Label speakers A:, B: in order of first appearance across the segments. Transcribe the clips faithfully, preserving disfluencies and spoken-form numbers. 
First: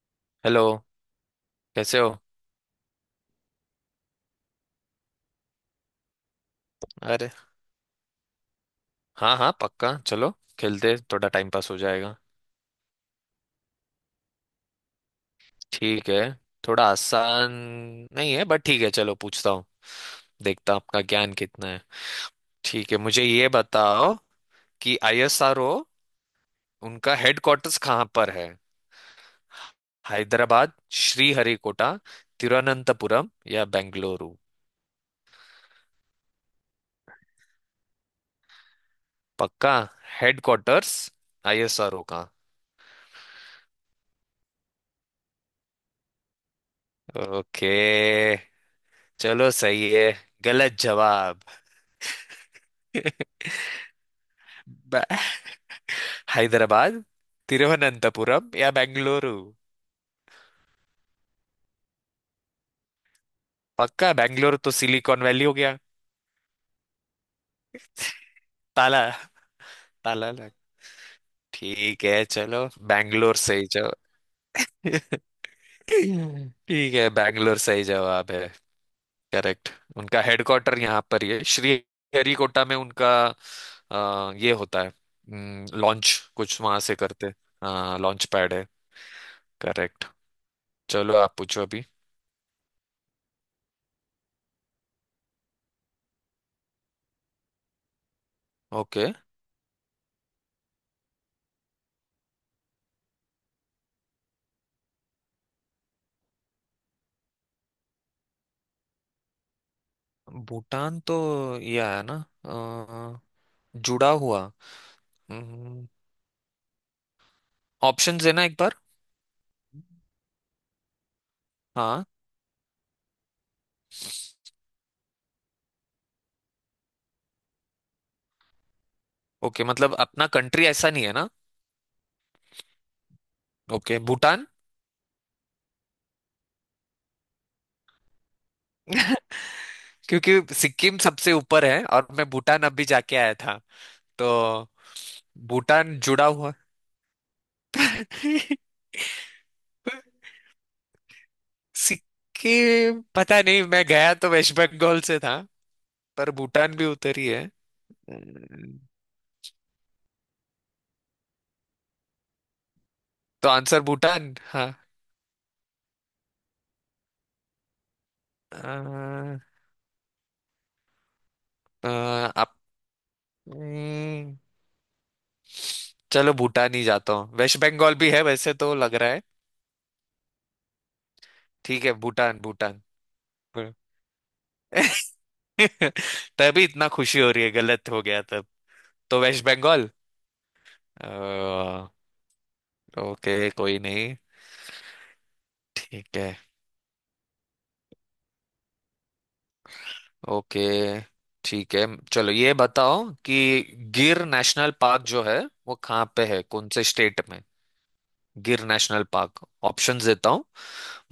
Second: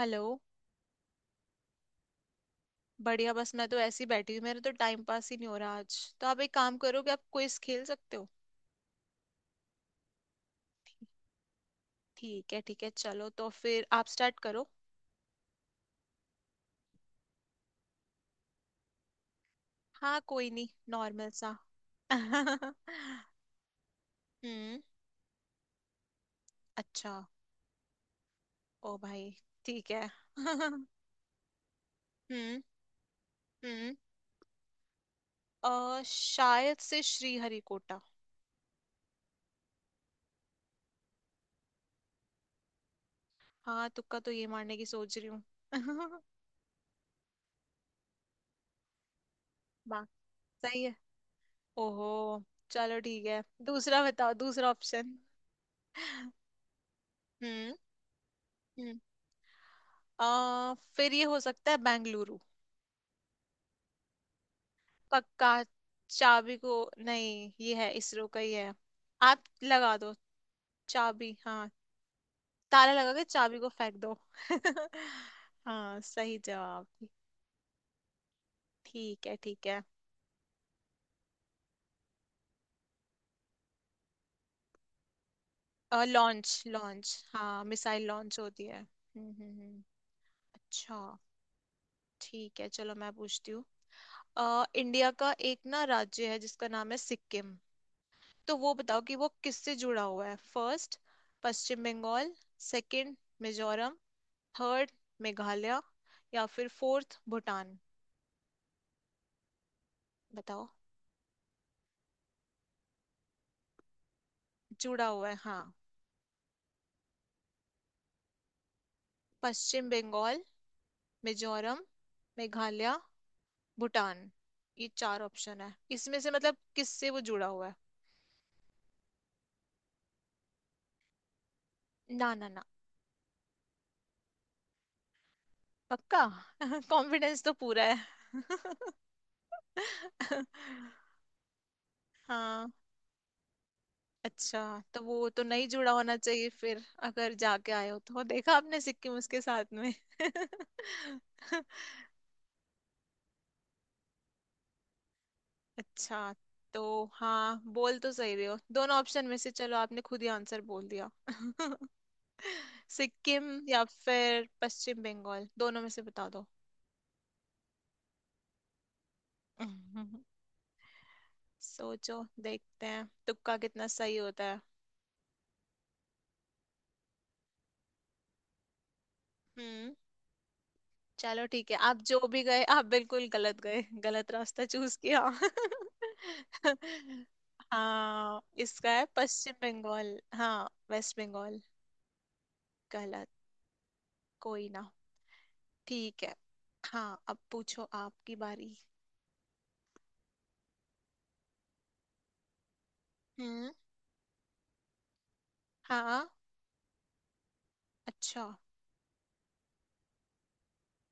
A: Hello.
B: Hello. कैसे हो?
A: बढ़िया, बस मैं तो ऐसी बैठी हूँ, मेरा तो टाइम पास ही नहीं हो रहा आज। तो आप एक काम करो कि आप
B: अरे
A: क्विज खेल सकते हो।
B: हाँ हाँ, पक्का। चलो, खेलते थोड़ा टाइम पास हो जाएगा।
A: ठीक है, ठीक है, चलो तो फिर आप स्टार्ट करो।
B: ठीक है। थोड़ा आसान नहीं है बट ठीक है, चलो पूछता हूँ।
A: हाँ, कोई नहीं,
B: देखता हूँ आपका
A: नॉर्मल
B: ज्ञान
A: सा।
B: कितना है।
A: हम्म।
B: ठीक है, मुझे ये बताओ कि आईएसआरओ,
A: अच्छा।
B: उनका हेडक्वार्टर्स कहाँ पर है?
A: ओ भाई। ठीक है।
B: हैदराबाद,
A: हम्म,
B: श्रीहरिकोटा, तिरुवनंतपुरम या
A: हम्म।
B: बेंगलुरु?
A: अ शायद से श्रीहरिकोटा।
B: पक्का? हेडक्वार्टर्स आईएसआरओ का।
A: हाँ, तुक्का तो ये मारने की सोच रही हूँ।
B: ओके, चलो। सही
A: बा
B: है? गलत
A: सही है।
B: जवाब।
A: ओहो, चलो ठीक है। दूसरा बताओ, दूसरा ऑप्शन।
B: हैदराबाद, तिरुवनंतपुरम या
A: हम्म।
B: बेंगलुरु?
A: आ, फिर ये हो सकता है बेंगलुरु।
B: पक्का? बेंगलुरु तो सिलिकॉन वैली
A: पक्का।
B: हो गया।
A: चाबी को नहीं, ये है इसरो का ही है।
B: ताला।
A: आप लगा दो।
B: ताला लग।
A: चाबी, हाँ।
B: ठीक है, चलो,
A: ताला लगा के
B: बेंगलोर
A: चाबी
B: सही
A: को
B: जवाब।
A: फेंक दो। हाँ, सही जवाब।
B: ठीक है, बेंगलोर सही जवाब है।
A: ठीक है, ठीक
B: करेक्ट।
A: है।
B: उनका हेडक्वार्टर यहाँ पर ही है, श्री हरिकोटा में उनका। अ, ये होता है लॉन्च, कुछ
A: लॉन्च
B: वहां से
A: लॉन्च,
B: करते।
A: हाँ
B: हाँ,
A: मिसाइल
B: लॉन्च
A: लॉन्च
B: पैड है।
A: होती है। हम्म, हम्म, हम्म।
B: करेक्ट। चलो,
A: अच्छा।
B: आप पूछो अभी।
A: ठीक है, चलो मैं पूछती हूँ। अ, इंडिया का एक ना राज्य है जिसका नाम है सिक्किम। तो वो बताओ
B: ओके।
A: कि वो किससे जुड़ा हुआ है। First, Paschim Bengal. Second, Mizoram. Third, Meghalaya. या फिर फोर्थ, भूटान। बताओ।
B: भूटान तो ये आया ना, अ, जुड़ा हुआ।
A: जुड़ा हुआ है, हाँ।
B: हम्म ऑप्शन देना एक बार।
A: पश्चिम बंगाल, मिजोरम,
B: हाँ।
A: मेघालय, भूटान, ये चार ऑप्शन है इसमें से, मतलब किससे वो जुड़ा हुआ है।
B: ओके, मतलब अपना कंट्री ऐसा नहीं है ना?
A: ना, ना, ना।
B: ओके, भूटान।
A: पक्का। कॉन्फिडेंस तो पूरा है।
B: क्योंकि सिक्किम सबसे ऊपर है और मैं भूटान
A: हाँ।
B: अभी जाके आया था, तो
A: अच्छा। तो वो तो नहीं जुड़ा
B: भूटान
A: होना
B: जुड़ा
A: चाहिए
B: हुआ।
A: फिर, अगर जाके आए हो तो देखा आपने सिक्किम उसके साथ में।
B: सिक्किम पता नहीं, मैं गया तो वेस्ट बंगाल से था।
A: अच्छा।
B: पर भूटान
A: तो
B: भी उतर ही है।
A: हाँ, बोल तो सही रहे हो,
B: अम्म,
A: दोनों ऑप्शन में से चलो आपने खुद ही आंसर बोल दिया। सिक्किम
B: तो आंसर
A: या
B: भूटान
A: फिर
B: हाँ।
A: पश्चिम बंगाल, दोनों में से बता दो।
B: अ, अ,
A: सोचो,
B: आप
A: देखते हैं तुक्का कितना सही
B: अम्म,
A: होता है।
B: चलो भूटान ही जाता हूँ, वेस्ट बंगाल भी है वैसे तो लग रहा है।
A: हम्म, चलो ठीक है।
B: ठीक है,
A: आप जो
B: भूटान।
A: भी गए,
B: भूटान।
A: आप बिल्कुल गलत गए, गलत रास्ता चूज किया।
B: तभी इतना खुशी हो रही है, गलत हो गया
A: हाँ,
B: तब।
A: इसका है
B: तो वेस्ट
A: पश्चिम
B: बंगाल।
A: बंगाल, हाँ वेस्ट बंगाल।
B: अ,
A: गलत।
B: ओके, कोई नहीं।
A: कोई ना।
B: ठीक
A: ठीक
B: है।
A: है। हाँ, अब पूछो, आपकी बारी।
B: ओके, ठीक है, चलो ये बताओ कि
A: हम्म।
B: गिर नेशनल पार्क जो है वो कहाँ पे
A: हाँ।
B: है, कौन से स्टेट में?
A: अच्छा।
B: गिर नेशनल पार्क, ऑप्शंस देता हूँ।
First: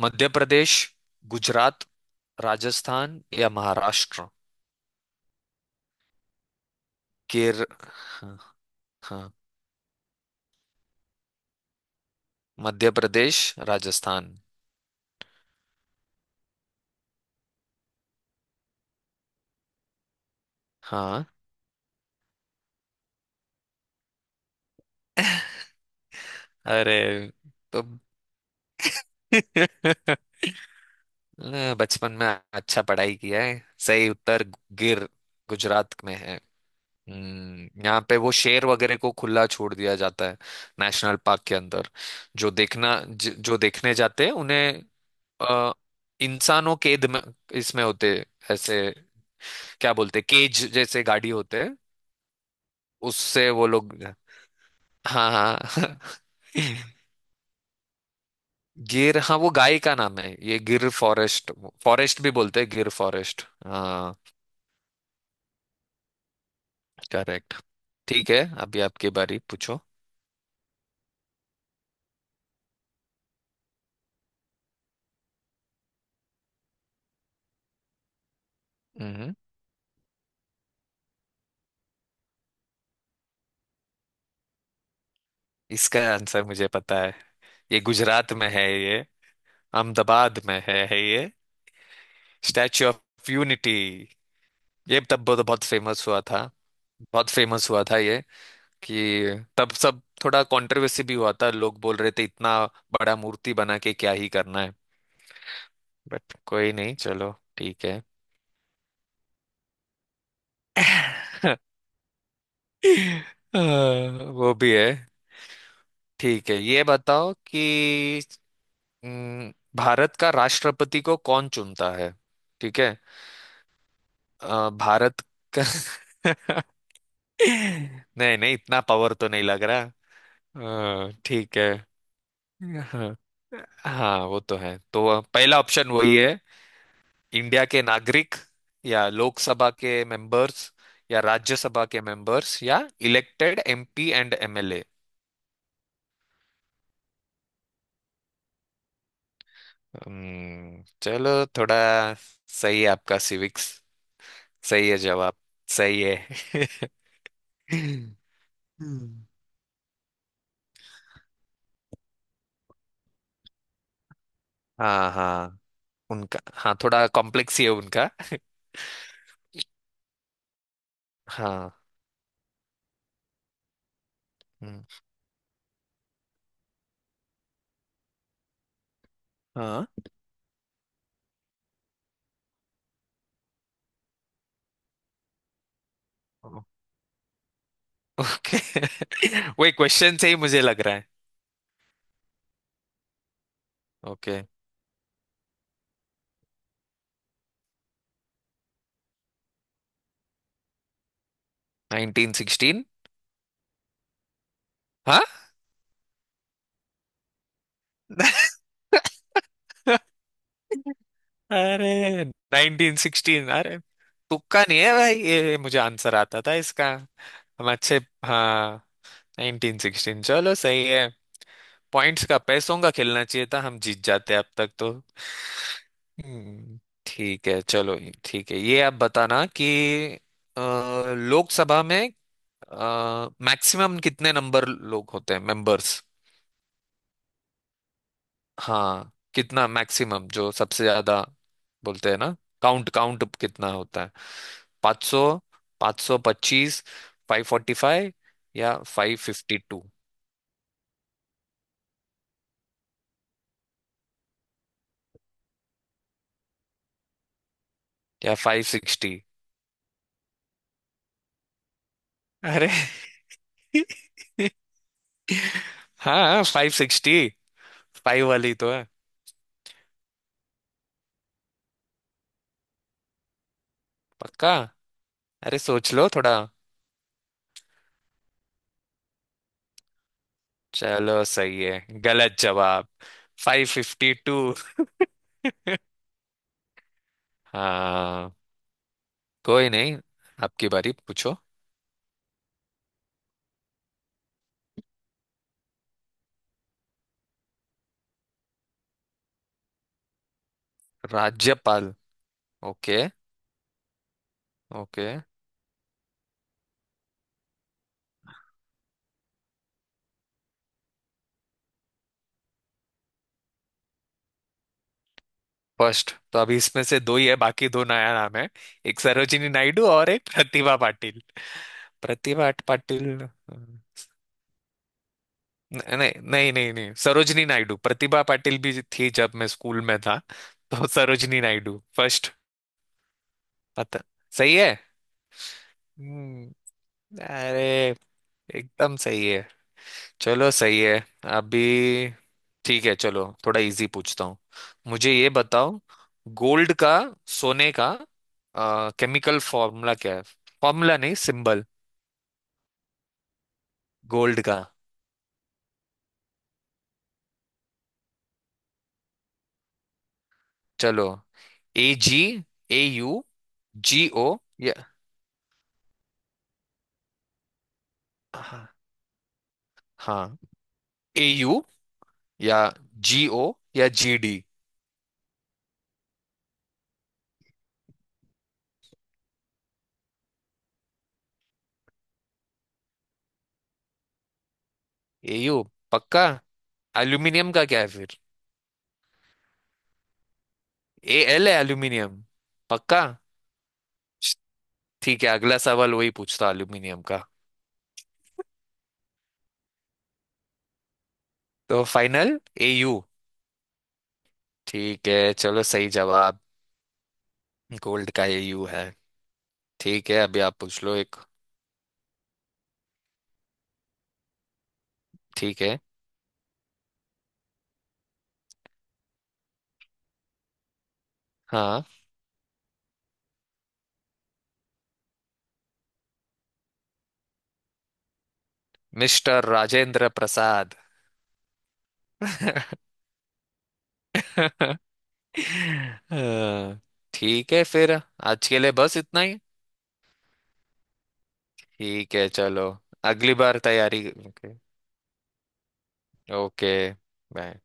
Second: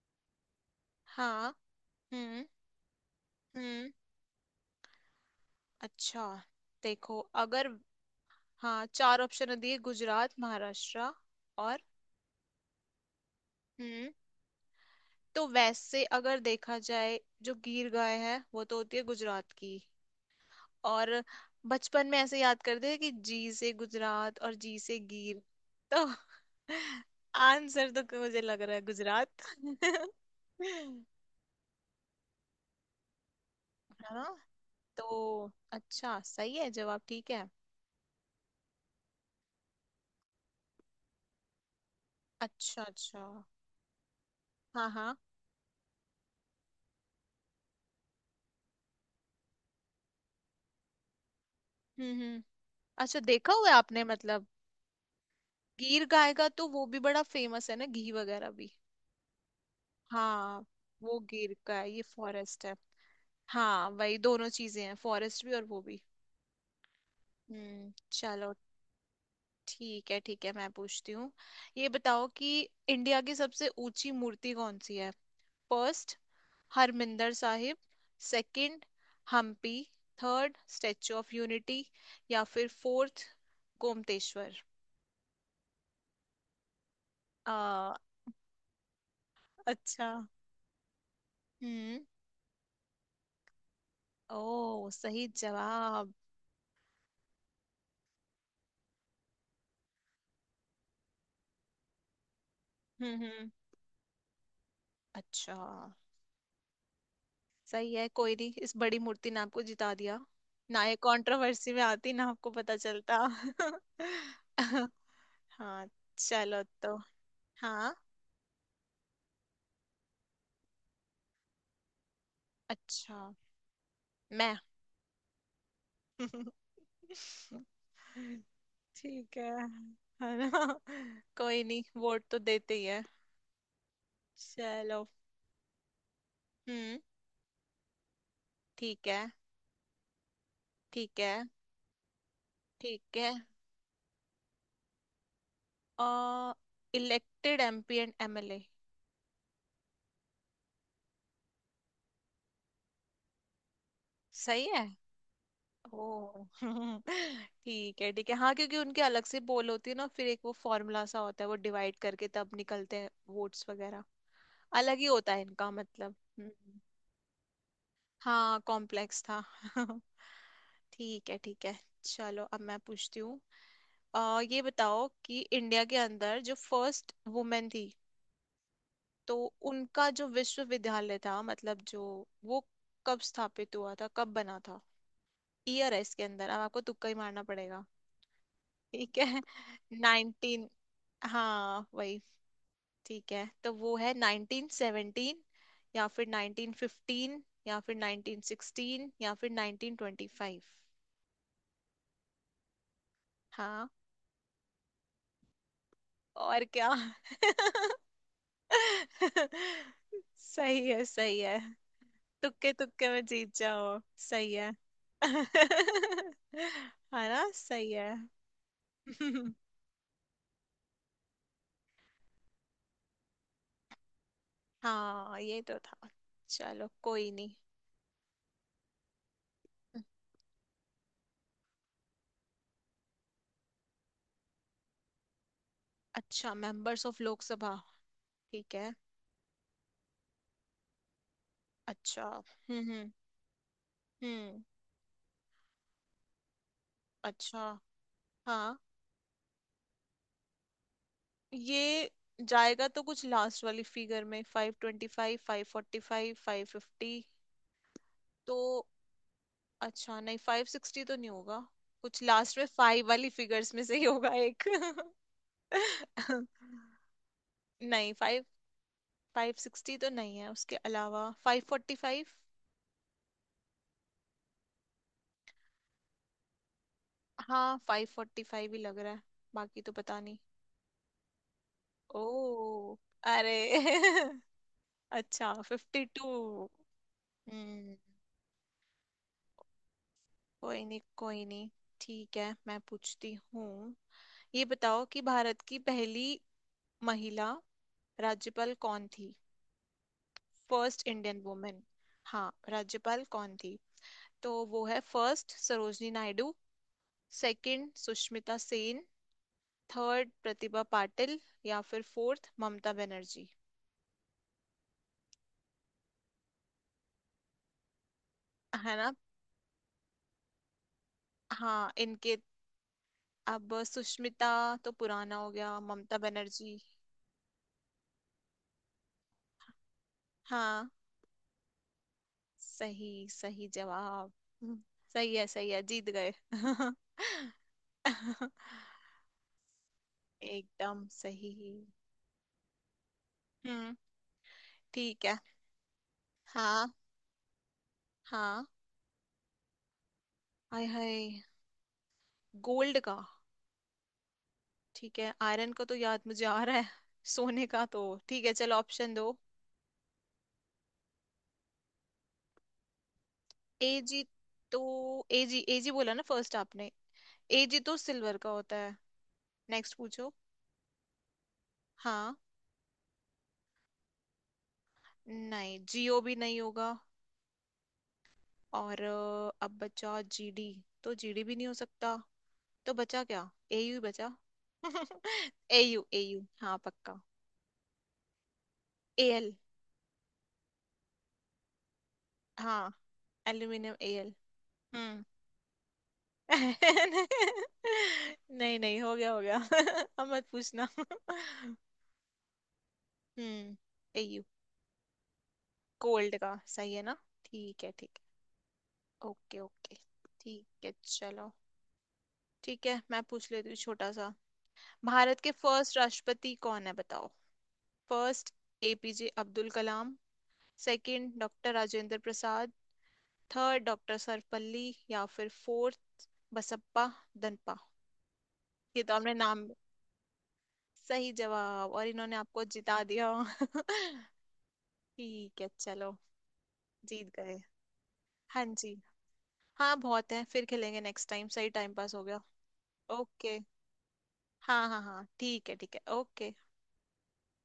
B: मध्य प्रदेश,
A: हाँ।
B: गुजरात,
A: हम्म,
B: राजस्थान या
A: हम्म।
B: महाराष्ट्र?
A: अच्छा। देखो
B: गिर,
A: अगर,
B: हाँ।
A: हाँ, चार
B: हाँ,
A: ऑप्शन दिए: गुजरात, महाराष्ट्र और,
B: मध्य प्रदेश,
A: हम्म,
B: राजस्थान।
A: तो वैसे अगर देखा जाए, जो गीर गाय है वो तो होती है गुजरात की। और
B: हाँ,
A: बचपन में ऐसे याद करते हैं कि जी से गुजरात और जी से गीर। तो
B: अरे, तो
A: आंसर तो मुझे लग रहा है गुजरात। है
B: अ, बचपन में अच्छा पढ़ाई किया है। सही
A: ना।
B: उत्तर।
A: तो
B: गिर गुजरात में
A: अच्छा,
B: है।
A: सही है जवाब। ठीक है।
B: हम्म, यहाँ पे वो शेर वगैरह को खुला छोड़ दिया जाता है, नेशनल पार्क के अंदर। जो
A: अच्छा,
B: देखना,
A: अच्छा।
B: ज, जो देखने जाते हैं उन्हें।
A: हाँ, हाँ।
B: अ, इंसानों केद में इसमें होते हैं, ऐसे, क्या बोलते हैं, केज जैसे गाड़ी होते हैं।
A: हम्म, हम्म। अच्छा,
B: उससे
A: देखा
B: वो
A: हुआ है
B: लोग।
A: आपने मतलब।
B: हाँ हाँ।
A: गीर गाय का तो वो भी बड़ा फेमस है ना, घी वगैरह भी।
B: गिर, हाँ, वो गाय का नाम है, ये
A: हाँ,
B: गिर
A: वो
B: फॉरेस्ट।
A: गीर का है, ये
B: फॉरेस्ट भी बोलते
A: फॉरेस्ट
B: हैं,
A: है।
B: गिर फॉरेस्ट।
A: हाँ,
B: हाँ,
A: वही दोनों चीजें हैं, फॉरेस्ट भी और वो भी।
B: करेक्ट।
A: हम्म,
B: ठीक है,
A: चलो।
B: अभी आपकी बारी, पूछो।
A: ठीक है, ठीक है, मैं पूछती हूँ। ये बताओ कि इंडिया की सबसे ऊंची मूर्ति कौन सी है। फर्स्ट, हरमिंदर साहिब। सेकंड,
B: हम्म
A: Hampi. Third, Statue of Unity. या फिर फोर्थ, गोमतेश्वर।
B: इसका आंसर मुझे पता है। ये
A: आ,
B: गुजरात में है, ये
A: अच्छा।
B: अहमदाबाद में है है ये।
A: हम्म।
B: Statue of Unity.
A: ओ,
B: ये तब
A: सही
B: बहुत बहुत फेमस
A: जवाब।
B: हुआ था, बहुत फेमस हुआ था ये। कि तब सब थोड़ा कंट्रोवर्सी भी हुआ था, लोग बोल रहे थे इतना
A: हम्म,
B: बड़ा
A: हम्म।
B: मूर्ति बना के क्या ही करना है।
A: अच्छा।
B: बट कोई नहीं, चलो ठीक
A: सही
B: है।
A: है, कोई नहीं, इस बड़ी मूर्ति ने आपको जिता दिया। ना ये कंट्रोवर्सी में आती, ना आपको पता चलता।
B: अ, वो भी है।
A: हाँ।
B: ठीक है,
A: चलो
B: ये
A: तो,
B: बताओ
A: हाँ,
B: कि हम्म, भारत का राष्ट्रपति को कौन चुनता है? ठीक है।
A: अच्छा। मैं।
B: अ, भारत का। नहीं नहीं, इतना पावर तो
A: ठीक
B: नहीं लग
A: है। है ना।
B: रहा। अ, ठीक
A: कोई
B: है।
A: नहीं, वोट तो देते ही है।
B: हाँ। हाँ, वो तो है,
A: चलो।
B: तो पहला ऑप्शन वही है।
A: हम्म।
B: इंडिया के नागरिक,
A: ठीक
B: या
A: है,
B: लोकसभा के मेंबर्स,
A: ठीक
B: या
A: है,
B: राज्यसभा के मेंबर्स, या
A: ठीक है।
B: Elected MP and MLA?
A: अ elected M P and M L A.
B: हम्म चलो, थोड़ा सही है आपका सिविक्स।
A: सही है।
B: सही है जवाब। सही
A: ओ,
B: है।
A: ठीक है, ठीक है। हाँ, क्योंकि उनके अलग
B: हम्म
A: से पोल होती है ना, फिर एक वो फॉर्मूला सा होता है, वो डिवाइड करके तब निकलते हैं। वोट्स वगैरह अलग ही
B: हाँ
A: होता है
B: हाँ,
A: इनका मतलब।
B: उनका। हाँ,
A: हम्म।
B: थोड़ा कॉम्प्लेक्स ही है उनका।
A: हाँ, कॉम्प्लेक्स था। ठीक है, ठीक
B: हाँ।
A: है। चलो अब मैं पूछती हूँ। अ, ये
B: हम्म,
A: बताओ कि इंडिया के अंदर जो फर्स्ट वुमेन थी, तो
B: हाँ,
A: उनका जो विश्वविद्यालय था, मतलब जो वो कब स्थापित हुआ था, कब बना था। ईयर है इसके अंदर, अब आपको तुक्का ही मारना पड़ेगा।
B: ओके।
A: ठीक है।
B: वही क्वेश्चन से ही मुझे
A: नाइनटीन,
B: लग रहा है।
A: हाँ वही। ठीक है, तो वो है
B: ओके,
A: नाइनटीन सेवनटीन, या फिर नाइनटीन फिफ्टीन, या फिर नाइनटीन सिक्सटीन, या फिर nineteen twenty five.
B: Nineteen sixteen.
A: हाँ,
B: हाँ।
A: और क्या। सही है, सही है।
B: अरे,
A: तुक्के तुक्के में
B: नाइनटीन सिक्सटीन।
A: जीत
B: अरे,
A: जाओ। सही
B: तुक्का
A: है।
B: नहीं है भाई, ये मुझे आंसर आता था इसका।
A: है ना,
B: हम
A: सही
B: अच्छे।
A: है।
B: हाँ, उन्नीस सौ सोलह। चलो, सही है। पॉइंट्स का, पैसों का खेलना चाहिए था, हम जीत जाते अब तक तो।
A: हाँ, ये तो था।
B: हम्म,
A: चलो, कोई
B: ठीक
A: नहीं।
B: है, चलो ये- ठीक है, ये आप बताना कि अ, लोकसभा में मैक्सिमम कितने नंबर लोग होते हैं, मेंबर्स?
A: अच्छा, मेंबर्स ऑफ लोकसभा। ठीक है।
B: हाँ, कितना मैक्सिमम जो सबसे ज्यादा बोलते हैं
A: अच्छा।
B: ना,
A: हम्म,
B: काउंट
A: हम्म,
B: काउंट कितना होता है?
A: हम्म।
B: पाँच सौ, पाँच सौ पच्चीस,
A: अच्छा।
B: फाइव फोर्टी फाइव या
A: हाँ,
B: फाइव फिफ्टी टू
A: ये जाएगा तो कुछ लास्ट वाली फिगर में, five twenty five, five forty five, five fifty.
B: या
A: तो
B: फाइव सिक्सटी?
A: अच्छा, नहीं, फाइव सिक्सटी तो नहीं होगा। कुछ लास्ट में
B: अरे!
A: फाइव वाली फिगर्स में से ही होगा एक।
B: हाँ, फाइव सिक्सटी,
A: नहीं
B: फाइव
A: फाइव,
B: वाली तो है।
A: फाइव सिक्सटी तो नहीं है, उसके अलावा फाइव फोर्टी फाइव।
B: पक्का? अरे, सोच लो थोड़ा।
A: हाँ, फाइव फोर्टी फाइव ही लग रहा है। बाकी तो पता नहीं।
B: चलो, सही है? गलत जवाब।
A: ओ, अरे।
B: Five fifty to.
A: अच्छा, फिफ्टी टू।
B: हाँ, कोई नहीं। आपकी
A: कोई
B: बारी,
A: नहीं,
B: पूछो।
A: कोई नहीं। ठीक है, मैं पूछती हूँ। ये बताओ कि भारत की पहली महिला राज्यपाल कौन थी। First Indian women.
B: राज्यपाल।
A: हाँ,
B: ओके।
A: राज्यपाल कौन थी। तो वो है,
B: okay.
A: First, Sarojini Naidu. Second, Sushmita Sen. Third, Pratibha Patil. या फिर फोर्थ, ममता बनर्जी।
B: फर्स्ट तो अभी इसमें से दो ही है, बाकी दो नया नाम है।
A: है
B: एक
A: ना।
B: सरोजिनी नायडू और एक प्रतिभा पाटिल।
A: हाँ, इनके,
B: प्रतिभा पाटिल न-
A: अब सुष्मिता तो पुराना हो गया,
B: नहीं
A: ममता
B: नहीं नहीं
A: बनर्जी।
B: नहीं, सरोजिनी नायडू, प्रतिभा पाटिल भी थी जब मैं स्कूल में था। तो
A: हाँ,
B: सरोजिनी नायडू फर्स्ट।
A: सही, सही
B: पता।
A: जवाब।
B: सही है।
A: हम्म, सही है, सही है, जीत गए।
B: हम्म, अरे, एकदम सही है। चलो, सही है।
A: एकदम सही।
B: अभी ठीक है, चलो थोड़ा इजी
A: हम्म।
B: पूछता हूँ। मुझे
A: ठीक
B: ये
A: है।
B: बताओ, गोल्ड
A: हाँ,
B: का, सोने का
A: हाँ।
B: केमिकल फॉर्मूला क्या है?
A: हाय
B: फॉर्मूला नहीं,
A: हाय,
B: सिंबल।
A: गोल्ड का।
B: गोल्ड का।
A: ठीक है, आयरन का तो याद मुझे आ रहा है, सोने का तो। ठीक है, चलो ऑप्शन दो।
B: चलो, A G, A U,
A: A
B: G
A: G.
B: O या
A: तो ए जी, ए जी बोला ना फर्स्ट आपने। ए जी तो सिल्वर का
B: हाँ।
A: होता है। नेक्स्ट पूछो।
B: हाँ, ए यू
A: हाँ।
B: या जी ओ या जी डी।
A: नहीं, जियो भी नहीं होगा। और अ, अब बचा जी डी, तो जी डी भी नहीं हो सकता। तो बचा क्या, ए यू बचा।
B: ए यू।
A: ए यू,
B: पक्का?
A: ए यू, हाँ पक्का।
B: एल्यूमिनियम का क्या है फिर?
A: एल।
B: ए एल है एल्यूमिनियम।
A: हाँ,
B: पक्का।
A: Aluminium L.
B: ठीक
A: हम्म।
B: है, अगला सवाल वही पूछता हूँ, एल्यूमिनियम का।
A: नहीं, नहीं, हो गया, हो गया। अब मत पूछना।
B: तो final A U.
A: Hmm. A you.
B: ठीक है, चलो, सही
A: कोल्ड
B: जवाब।
A: का सही है ना। ठीक है, ठीक
B: गोल्ड
A: है,
B: का ए यू है।
A: Okay, okay.
B: ठीक है, अभी आप पूछ
A: ठीक है,
B: लो एक।
A: चलो। ठीक है, मैं पूछ लेती हूँ छोटा सा। भारत के
B: ठीक है।
A: फर्स्ट राष्ट्रपति कौन है, बताओ। First, A P J Abdul Kalam. Second, doctor
B: हाँ,
A: राजेंद्र प्रसाद। Third, doctor Sarvepalli. या फिर फोर्थ, बसप्पा दनपा। ये तो हमने
B: मिस्टर
A: नाम,
B: राजेंद्र प्रसाद।
A: सही जवाब, और इन्होंने आपको जिता दिया।
B: हाँ।
A: ठीक है, चलो जीत
B: ठीक
A: गए।
B: है, फिर आज के
A: हाँ
B: लिए
A: जी।
B: बस इतना ही।
A: हाँ, बहुत है, फिर खेलेंगे नेक्स्ट टाइम, सही टाइम पास
B: ठीक
A: हो
B: है,
A: गया।
B: चलो, अगली बार
A: ओके।
B: तैयारी। ओके।
A: हाँ, हाँ, हाँ, ठीक है, ठीक है, ओके।
B: Okay, bye.